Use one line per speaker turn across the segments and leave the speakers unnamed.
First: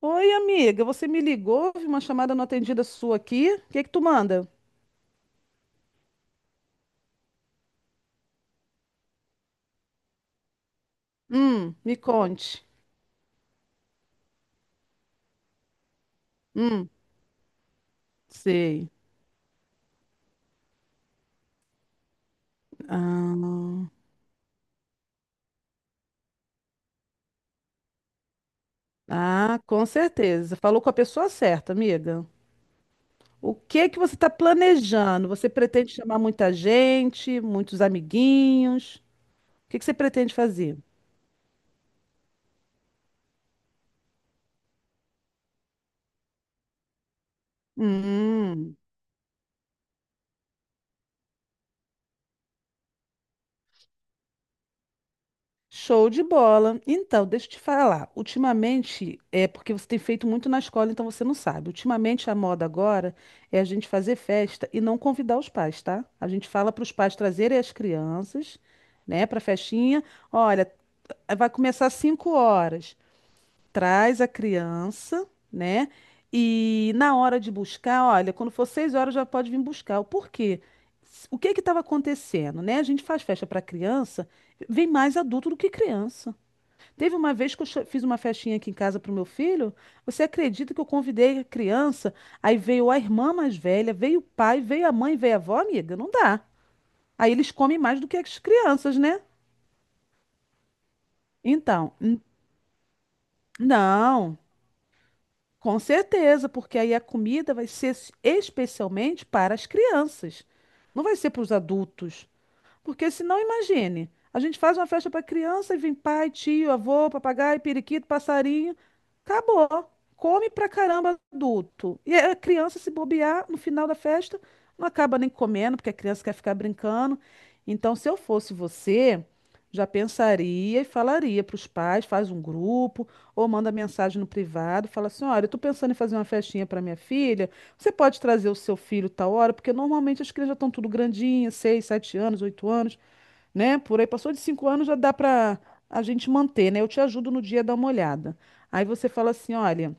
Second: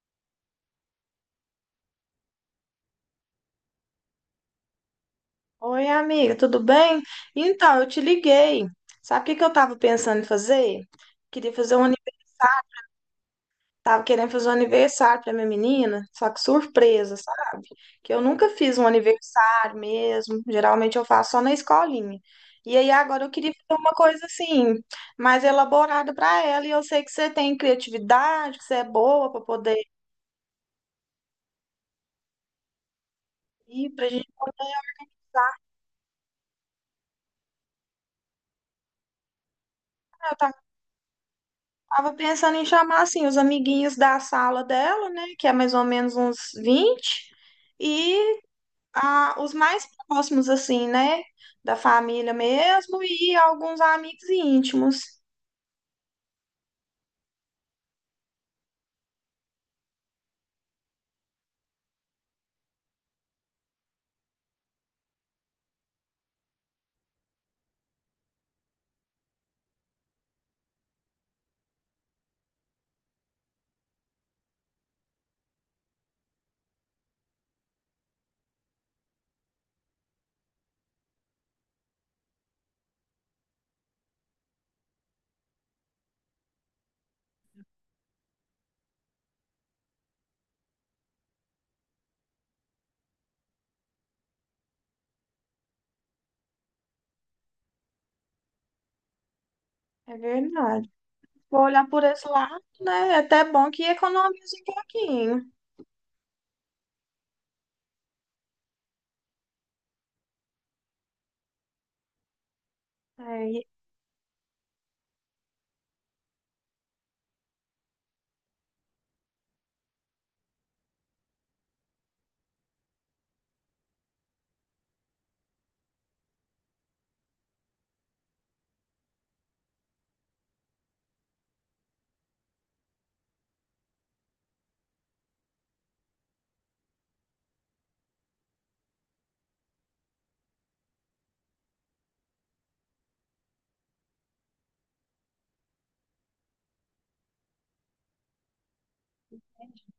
Oi, amiga, você me ligou? Vi uma chamada não atendida sua aqui. O que que tu manda?
Oi, amiga, tudo bem? Então, eu te liguei. Sabe o que que eu tava pensando em fazer? Queria fazer um,
Me conte.
tava querendo fazer um aniversário para minha menina, só que
Hum,
surpresa, sabe? Que eu nunca fiz um
sei.
aniversário mesmo, geralmente eu faço só na escolinha. E aí agora eu queria fazer
Ah,
uma coisa assim, mais elaborada para ela, e eu sei que você tem criatividade, que você é boa para
ah,
poder
com certeza. Falou com a pessoa certa, amiga. O que
ir
que
pra
você está
gente.
planejando? Você pretende chamar muita gente, muitos amiguinhos? O que que você pretende fazer?
Tava pensando em chamar assim os amiguinhos da sala dela, né, que é mais ou menos uns 20 e
Hum.
os mais próximos assim, né, da família mesmo e alguns amigos íntimos.
Show de bola. Então, deixa eu te falar. Ultimamente, é porque você tem feito muito na escola, então você não sabe. Ultimamente, a moda agora é a gente fazer festa e não convidar os pais, tá? A gente fala para os pais trazerem as crianças, né, para festinha. Olha, vai começar às 5 horas. Traz a criança, né? E na hora de buscar, olha, quando for 6 horas já pode vir buscar. O porquê? O que que estava acontecendo, né? A gente faz festa para criança, vem mais adulto do que criança. Teve uma vez que eu fiz uma festinha aqui em casa pro meu filho. Você acredita que eu convidei a criança? Aí veio a irmã mais velha, veio o pai, veio a mãe, veio a avó, amiga? Não dá. Aí eles comem mais do que as crianças, né?
É verdade. Vou olhar
Então,
por esse lado, né? É até bom que
não,
economiza um pouquinho.
com certeza, porque aí a comida vai ser especialmente para as crianças. Não vai ser para os adultos. Porque
É,
senão,
e-
imagine, a gente faz uma festa para criança e vem pai, tio, avô, papagaio, periquito, passarinho. Acabou. Come pra caramba adulto. E a criança, se bobear, no final da festa, não acaba nem comendo, porque a criança quer ficar brincando. Então, se eu fosse você, já pensaria e falaria para os pais, faz um grupo, ou manda mensagem no privado, fala assim: olha, eu tô pensando em fazer uma festinha para minha filha. Você pode trazer o seu filho tal hora, porque normalmente as crianças já estão tudo grandinhas, seis, sete anos, oito anos, né? Por aí passou de cinco anos já dá para a gente manter, né? Eu te ajudo no dia a dar uma olhada. Aí você fala assim, olha,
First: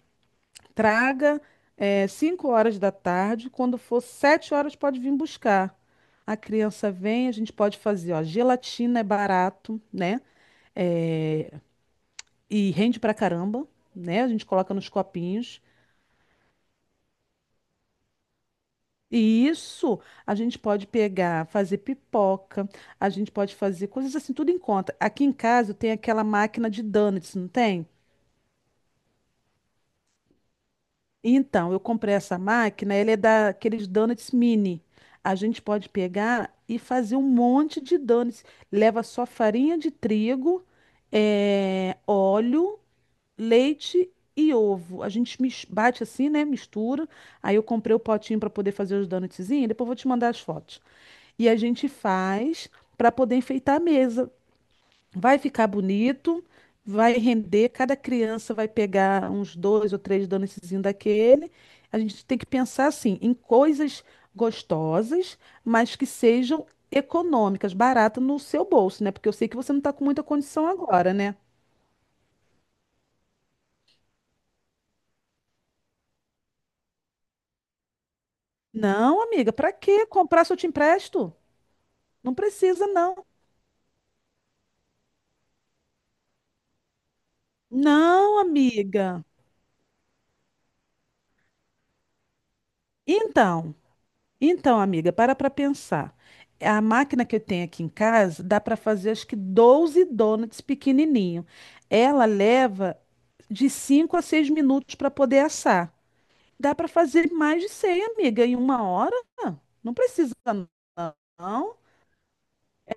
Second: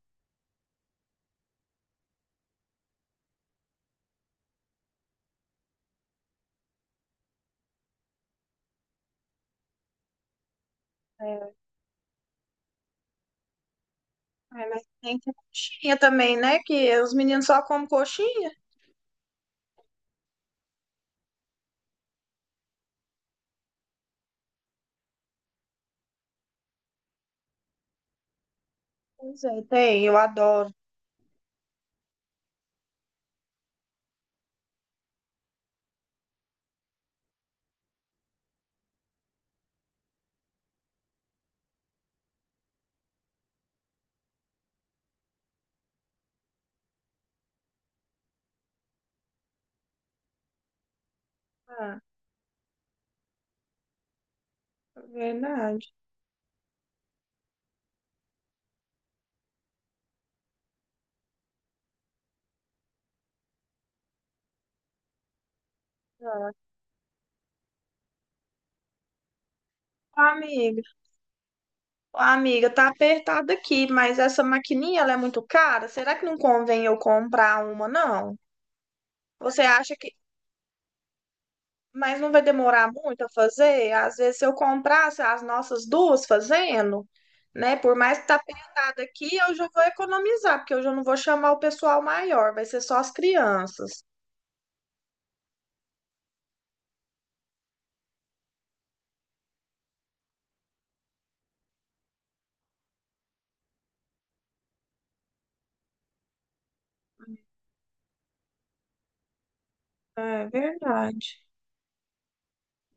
traga cinco horas da tarde, quando for sete horas pode vir buscar. A criança vem, a gente pode fazer, ó, gelatina é barato, né? Eh,
é,
e rende pra caramba, né? A gente
é,
coloca
mas
nos
tem que ter
copinhos.
coxinha também, né? Que os meninos só comem coxinha.
E isso, a gente pode pegar, fazer pipoca, a gente pode fazer coisas assim, tudo em conta. Aqui em casa eu tenho aquela máquina de donuts, não tem?
Pois é, tem, eu adoro.
Então, eu comprei essa máquina, ela é daqueles donuts mini. A gente pode pegar e fazer um monte de donuts. Leva só farinha de trigo, óleo, leite e ovo. A gente bate assim, né? Mistura. Aí eu comprei o potinho para poder fazer os donutzinhos. Depois eu vou te mandar as fotos. E a gente
Ah,
faz para poder enfeitar a mesa.
é
Vai ficar
verdade.
bonito, vai render, cada criança vai pegar uns dois ou três donutszinhos daquele. A gente tem que pensar assim, em coisas gostosas, mas que sejam econômicas, baratas no seu bolso, né? Porque eu sei que você não está com muita condição
Amiga.
agora, né?
Ah, amiga, tá apertado aqui, mas essa maquininha ela é muito cara. Será que não convém eu comprar uma, não?
Não, amiga,
Você
para
acha
que
que.
comprar se eu te empresto?
Mas não
Não
vai
precisa,
demorar muito
não.
a fazer? Às vezes, se eu comprasse as nossas duas fazendo, né? Por mais que tá
Não,
apertado
amiga.
aqui, eu já vou economizar, porque eu já não vou chamar o pessoal maior, vai ser só as
Então,
crianças.
Então, amiga, para pensar. A máquina que eu tenho aqui em casa dá para fazer acho que 12 donuts pequenininho. Ela leva de 5 a 6 minutos para poder assar. Dá para fazer mais de 100, amiga, em uma hora? Não precisa,
É verdade.
não.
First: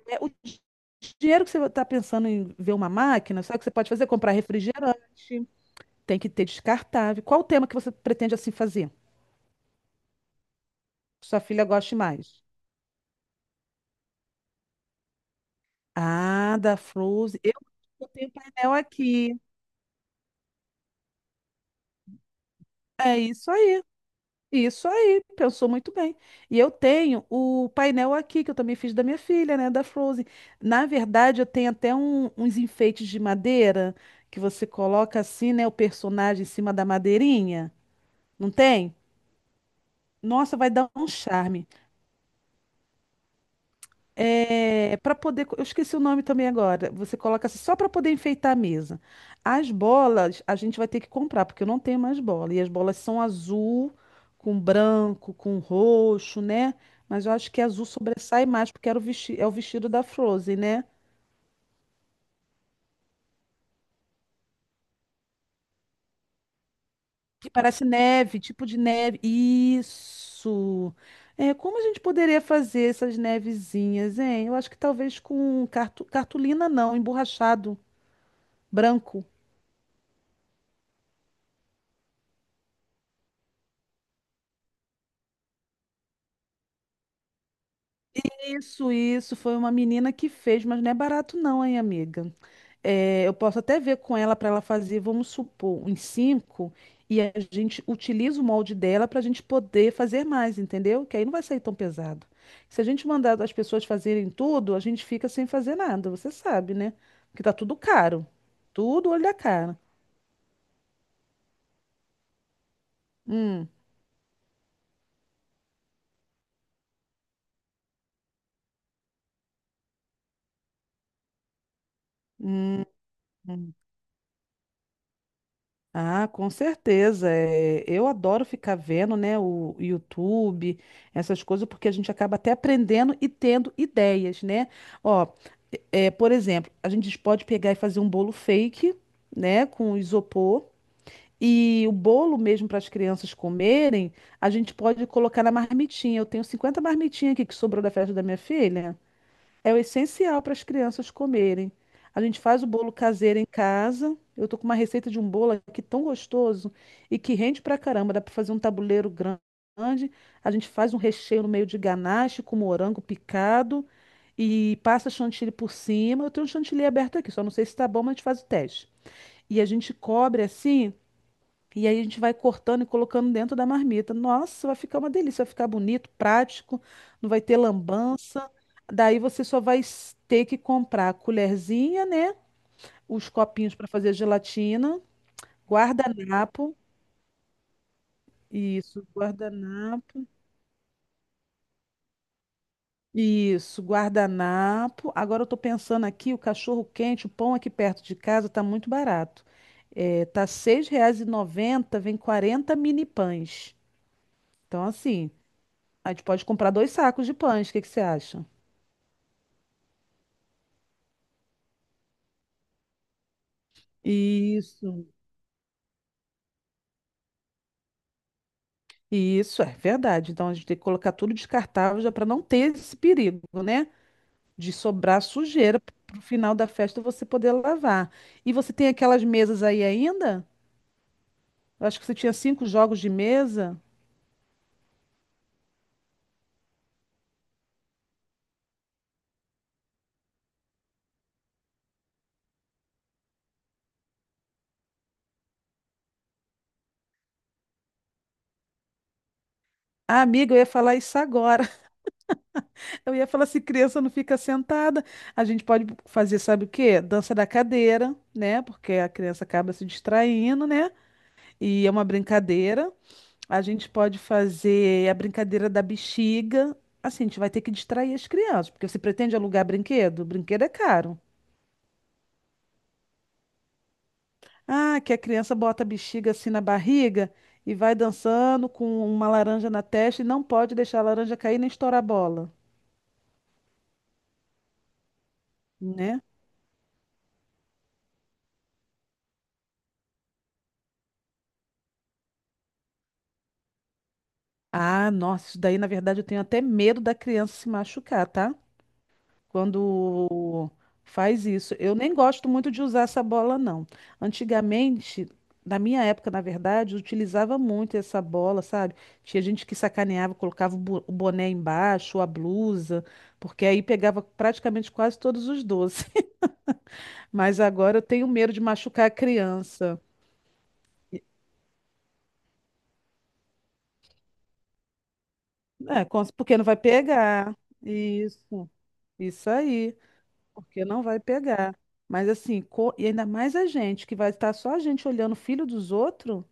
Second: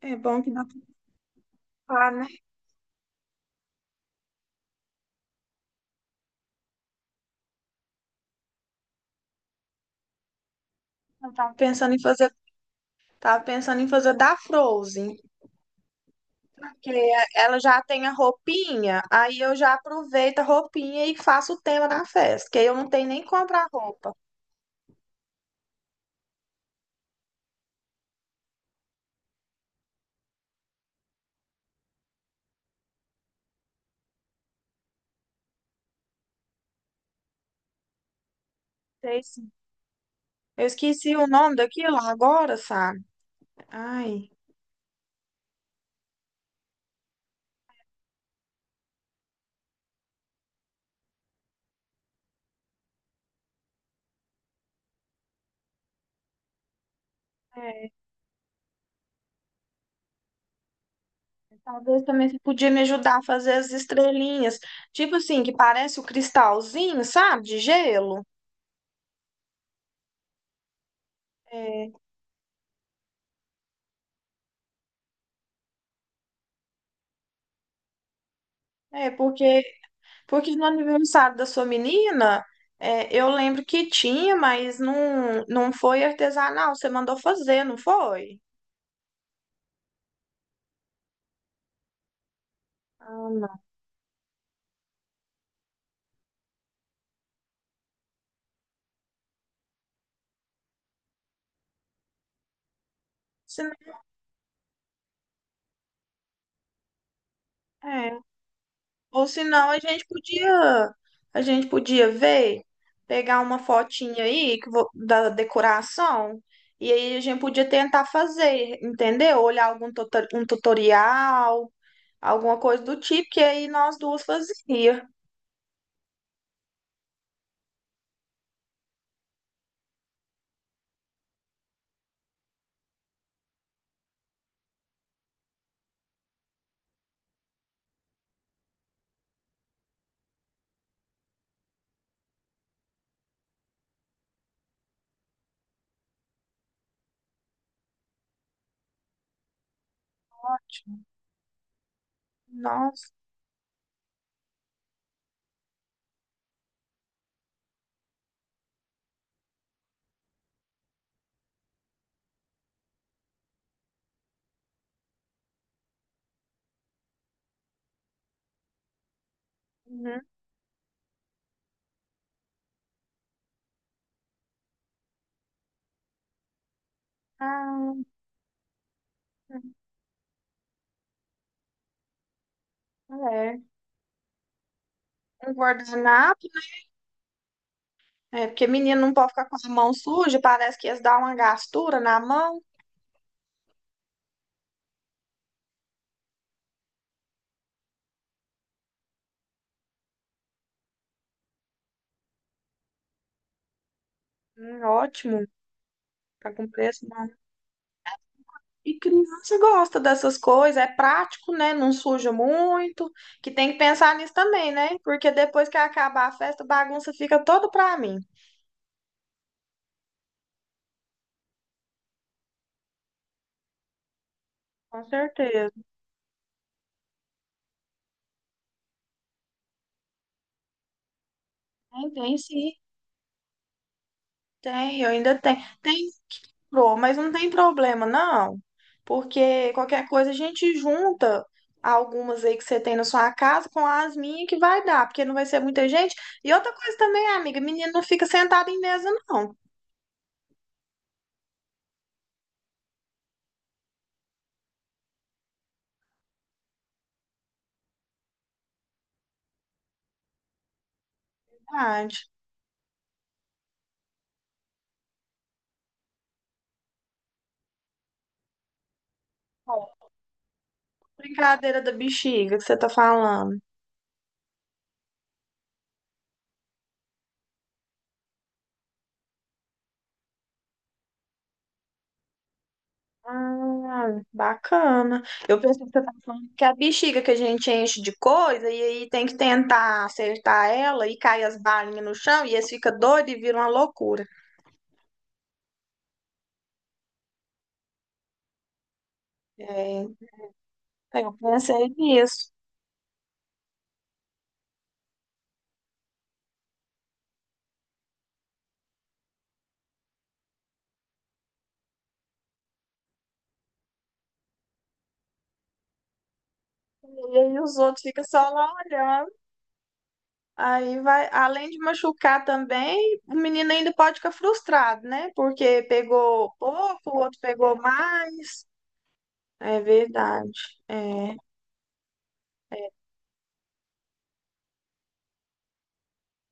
É
o
bom que dá pra,
dinheiro que você está
ocupar, né?
pensando em ver uma máquina, sabe o que você pode fazer? Comprar refrigerante. Tem que ter descartável. Qual o tema que você pretende assim fazer?
Eu
Sua
tava
filha
pensando
goste
em fazer,
mais?
tava pensando em fazer da Frozen.
Ah, da
Porque
Fruze. Eu,
ela já tem
eu
a
tenho painel
roupinha,
aqui.
aí eu já aproveito a roupinha e faço o tema da festa, que aí eu não tenho
É
nem que
isso
comprar
aí.
roupa.
Isso aí. Pensou muito bem. E eu tenho o painel aqui, que eu também fiz da minha filha, né? Da Frozen. Na verdade, eu tenho até uns enfeites de madeira que você coloca assim, né? O personagem em cima da madeirinha. Não tem?
Sei sim.
Nossa,
Eu
vai dar um
esqueci o nome
charme.
daquilo agora, sabe? Ai,
É, para poder, eu esqueci o nome também agora. Você coloca assim, só para poder enfeitar a mesa. As bolas a gente vai ter que comprar, porque eu não tenho mais bola. E as bolas são azul, com branco, com roxo, né? Mas eu acho que azul
é,
sobressai mais, porque era o é o vestido da Frozen, né?
talvez também você podia me ajudar a fazer as estrelinhas. Tipo assim, que parece o cristalzinho, sabe?
Que
De
parece
gelo.
neve, tipo de neve. Isso! É, como a gente poderia fazer essas nevezinhas, hein? Eu acho que talvez com cartolina, não, emborrachado
É, é,
branco.
porque, porque no aniversário da sua menina, é, eu lembro que tinha, mas não, não foi artesanal. Você mandou fazer, não foi?
Isso, foi uma menina que fez, mas não é barato não, hein, amiga? É, eu
Ah,
posso até ver com ela para ela fazer, vamos supor, uns cinco, e a gente utiliza o molde dela para a gente poder fazer mais, entendeu? Que aí não vai sair tão pesado. Se a gente mandar as pessoas
não.
fazerem tudo, a gente fica sem fazer nada, você sabe, né? Porque tá tudo
É.
caro, tudo olho
Ou
da
senão
cara.
a gente podia ver, pegar uma
Hum.
fotinha aí que da decoração e aí a gente podia tentar fazer, entendeu? Olhar algum um tutorial, alguma coisa do tipo que aí
Hum.
nós duas fazia.
Ah, com certeza. É, eu adoro ficar vendo, né, o YouTube, essas coisas, porque a gente acaba até aprendendo e tendo ideias, né? Ó, é, por exemplo, a gente pode pegar e fazer um bolo fake, né, com isopor. E o bolo mesmo para as crianças comerem, a gente pode colocar na marmitinha. Eu tenho 50 marmitinhas aqui que sobrou da festa da minha filha. É o essencial para as crianças comerem. A gente faz o bolo
Nossa.
caseiro em casa. Eu tô com uma receita de um bolo aqui tão gostoso e que rende pra caramba. Dá para fazer um tabuleiro grande. A gente faz um recheio no meio de ganache com morango picado e passa chantilly por cima. Eu tenho um chantilly aberto aqui, só não sei se tá bom, mas a gente faz o teste. E a gente
Uhum.
cobre assim. E aí a gente vai cortando e colocando dentro da marmita. Nossa, vai ficar uma delícia, vai ficar bonito, prático, não vai ter
Ah,
lambança. Daí você só vai ter que comprar a colherzinha, né? Os
é.
copinhos para fazer gelatina,
Um guardanapo,
guardanapo,
é porque menina
isso,
não pode ficar com a mão
guardanapo,
suja, parece que ia dar uma gastura na mão.
isso, guardanapo. Agora eu tô pensando aqui, o cachorro quente, o pão aqui perto de casa tá muito barato. É, tá R$ seis reais e noventa vem 40 mini pães. Então, assim.
Ótimo,
A gente pode
tá com
comprar dois
preço.
sacos de pães, o que que você acha?
E criança gosta dessas coisas, é prático, né? Não suja muito, que tem que pensar nisso também, né?
Isso.
Porque depois que acabar a festa, a bagunça fica toda pra mim.
Isso é verdade. Então a gente tem que colocar tudo descartável já para não ter esse perigo, né? De
Com
sobrar
certeza.
sujeira para o final da festa você poder lavar. E você tem aquelas mesas aí ainda? Eu acho que
Tem,
você tinha
tem
cinco
sim,
jogos de mesa.
tem, eu ainda tenho. Tem, pro, mas não tem problema, não. Porque qualquer coisa a gente junta algumas aí que você tem na sua casa com as minhas que vai dar, porque não vai ser muita gente. E outra coisa também, amiga, menino não fica sentado em mesa, não.
Ah, amiga, eu ia falar isso agora. Eu ia falar se criança não fica sentada. A gente pode fazer, sabe o quê? Dança da cadeira, né? Porque a criança acaba se distraindo, né? E é uma
Verdade.
brincadeira. A gente pode fazer a brincadeira da bexiga. Assim, a gente vai ter que distrair as crianças, porque você pretende alugar brinquedo? Brinquedo é caro.
Brincadeira da bexiga que você tá falando.
Ah, que a criança bota a bexiga assim na barriga e vai dançando com uma laranja na testa e não pode deixar a laranja cair nem estourar a bola,
Ah, bacana. Eu pensei que você tá
né?
falando que a bexiga que a gente enche de coisa e aí tem que tentar acertar ela e cai as balinhas no chão e eles ficam doidos e viram uma loucura.
Ah, nossa, isso daí na verdade eu tenho até medo da criança se machucar, tá?
É,
Quando
eu
faz isso.
pensei
Eu nem gosto
nisso.
muito de usar essa bola, não. Antigamente, na minha época, na verdade, eu utilizava muito essa bola, sabe? Tinha gente que sacaneava, colocava o o boné embaixo, a blusa, porque aí pegava praticamente quase todos os doces.
E aí
Mas
os
agora eu
outros ficam
tenho
só
medo de
lá
machucar a
olhando.
criança.
Aí vai, além de machucar também, o menino ainda pode ficar frustrado, né? Porque
É,
pegou
porque não vai
pouco, o outro
pegar.
pegou mais.
Isso, isso
É
aí,
verdade.
porque não vai
É
pegar. Mas assim, e ainda mais a gente, que vai estar só a gente olhando o filho dos outros.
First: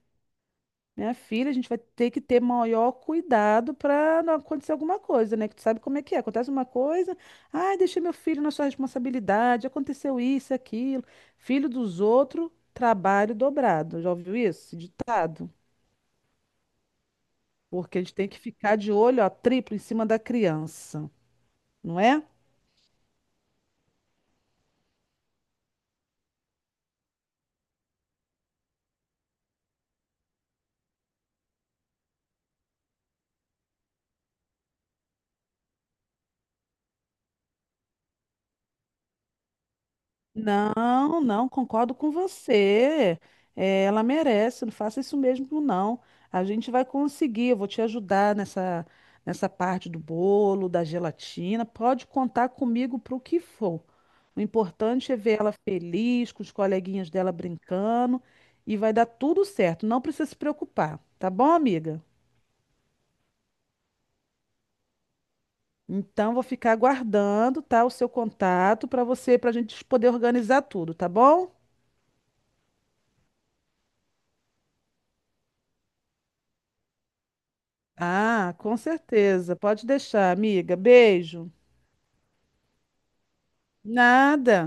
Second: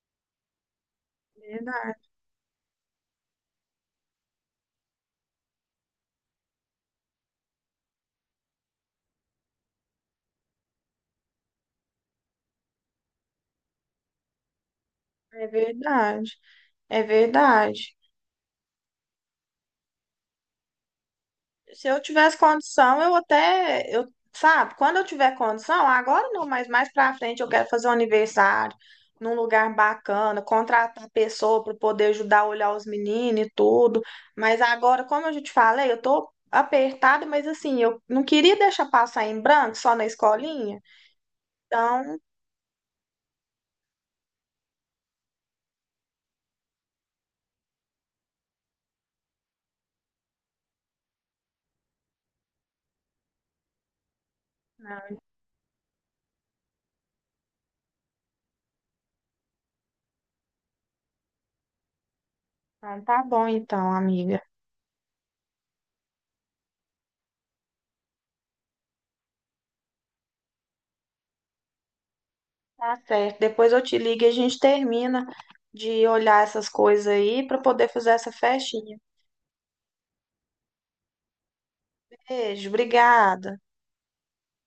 Minha filha, a gente vai
verdade.
ter que ter maior cuidado para não acontecer alguma coisa, né? Que tu sabe como é que é. Acontece uma coisa, ai, deixei meu filho na sua responsabilidade, aconteceu isso, aquilo. Filho dos outros, trabalho dobrado. Já ouviu isso? Esse
É
ditado.
verdade, é verdade.
Porque a gente tem que ficar de olho, ó, triplo em cima da criança,
Se
não
eu
é?
tivesse condição, eu até, eu, sabe, quando eu tiver condição, ah, agora não, mas mais pra frente eu quero fazer um aniversário num lugar bacana, contratar pessoa para poder ajudar a olhar os meninos e tudo. Mas agora, como eu já te falei, eu tô apertada, mas assim, eu não queria deixar passar em branco só na escolinha.
Não, não, concordo com
Então,
você. É, ela merece, não faça isso mesmo, não. A gente vai conseguir, eu vou te ajudar nessa parte do bolo, da gelatina. Pode contar comigo para o que for. O importante é ver ela feliz, com os coleguinhas dela brincando, e vai dar tudo certo. Não precisa se preocupar, tá bom, amiga?
tá bom, amiga.
Então, vou ficar aguardando, tá, o seu contato para você, para a gente poder organizar tudo, tá bom?
Tá certo. Depois eu te ligo e a gente termina de olhar essas coisas aí para poder fazer essa
Ah, com
festinha.
certeza. Pode deixar, amiga. Beijo.
Beijo, obrigada.
Nada.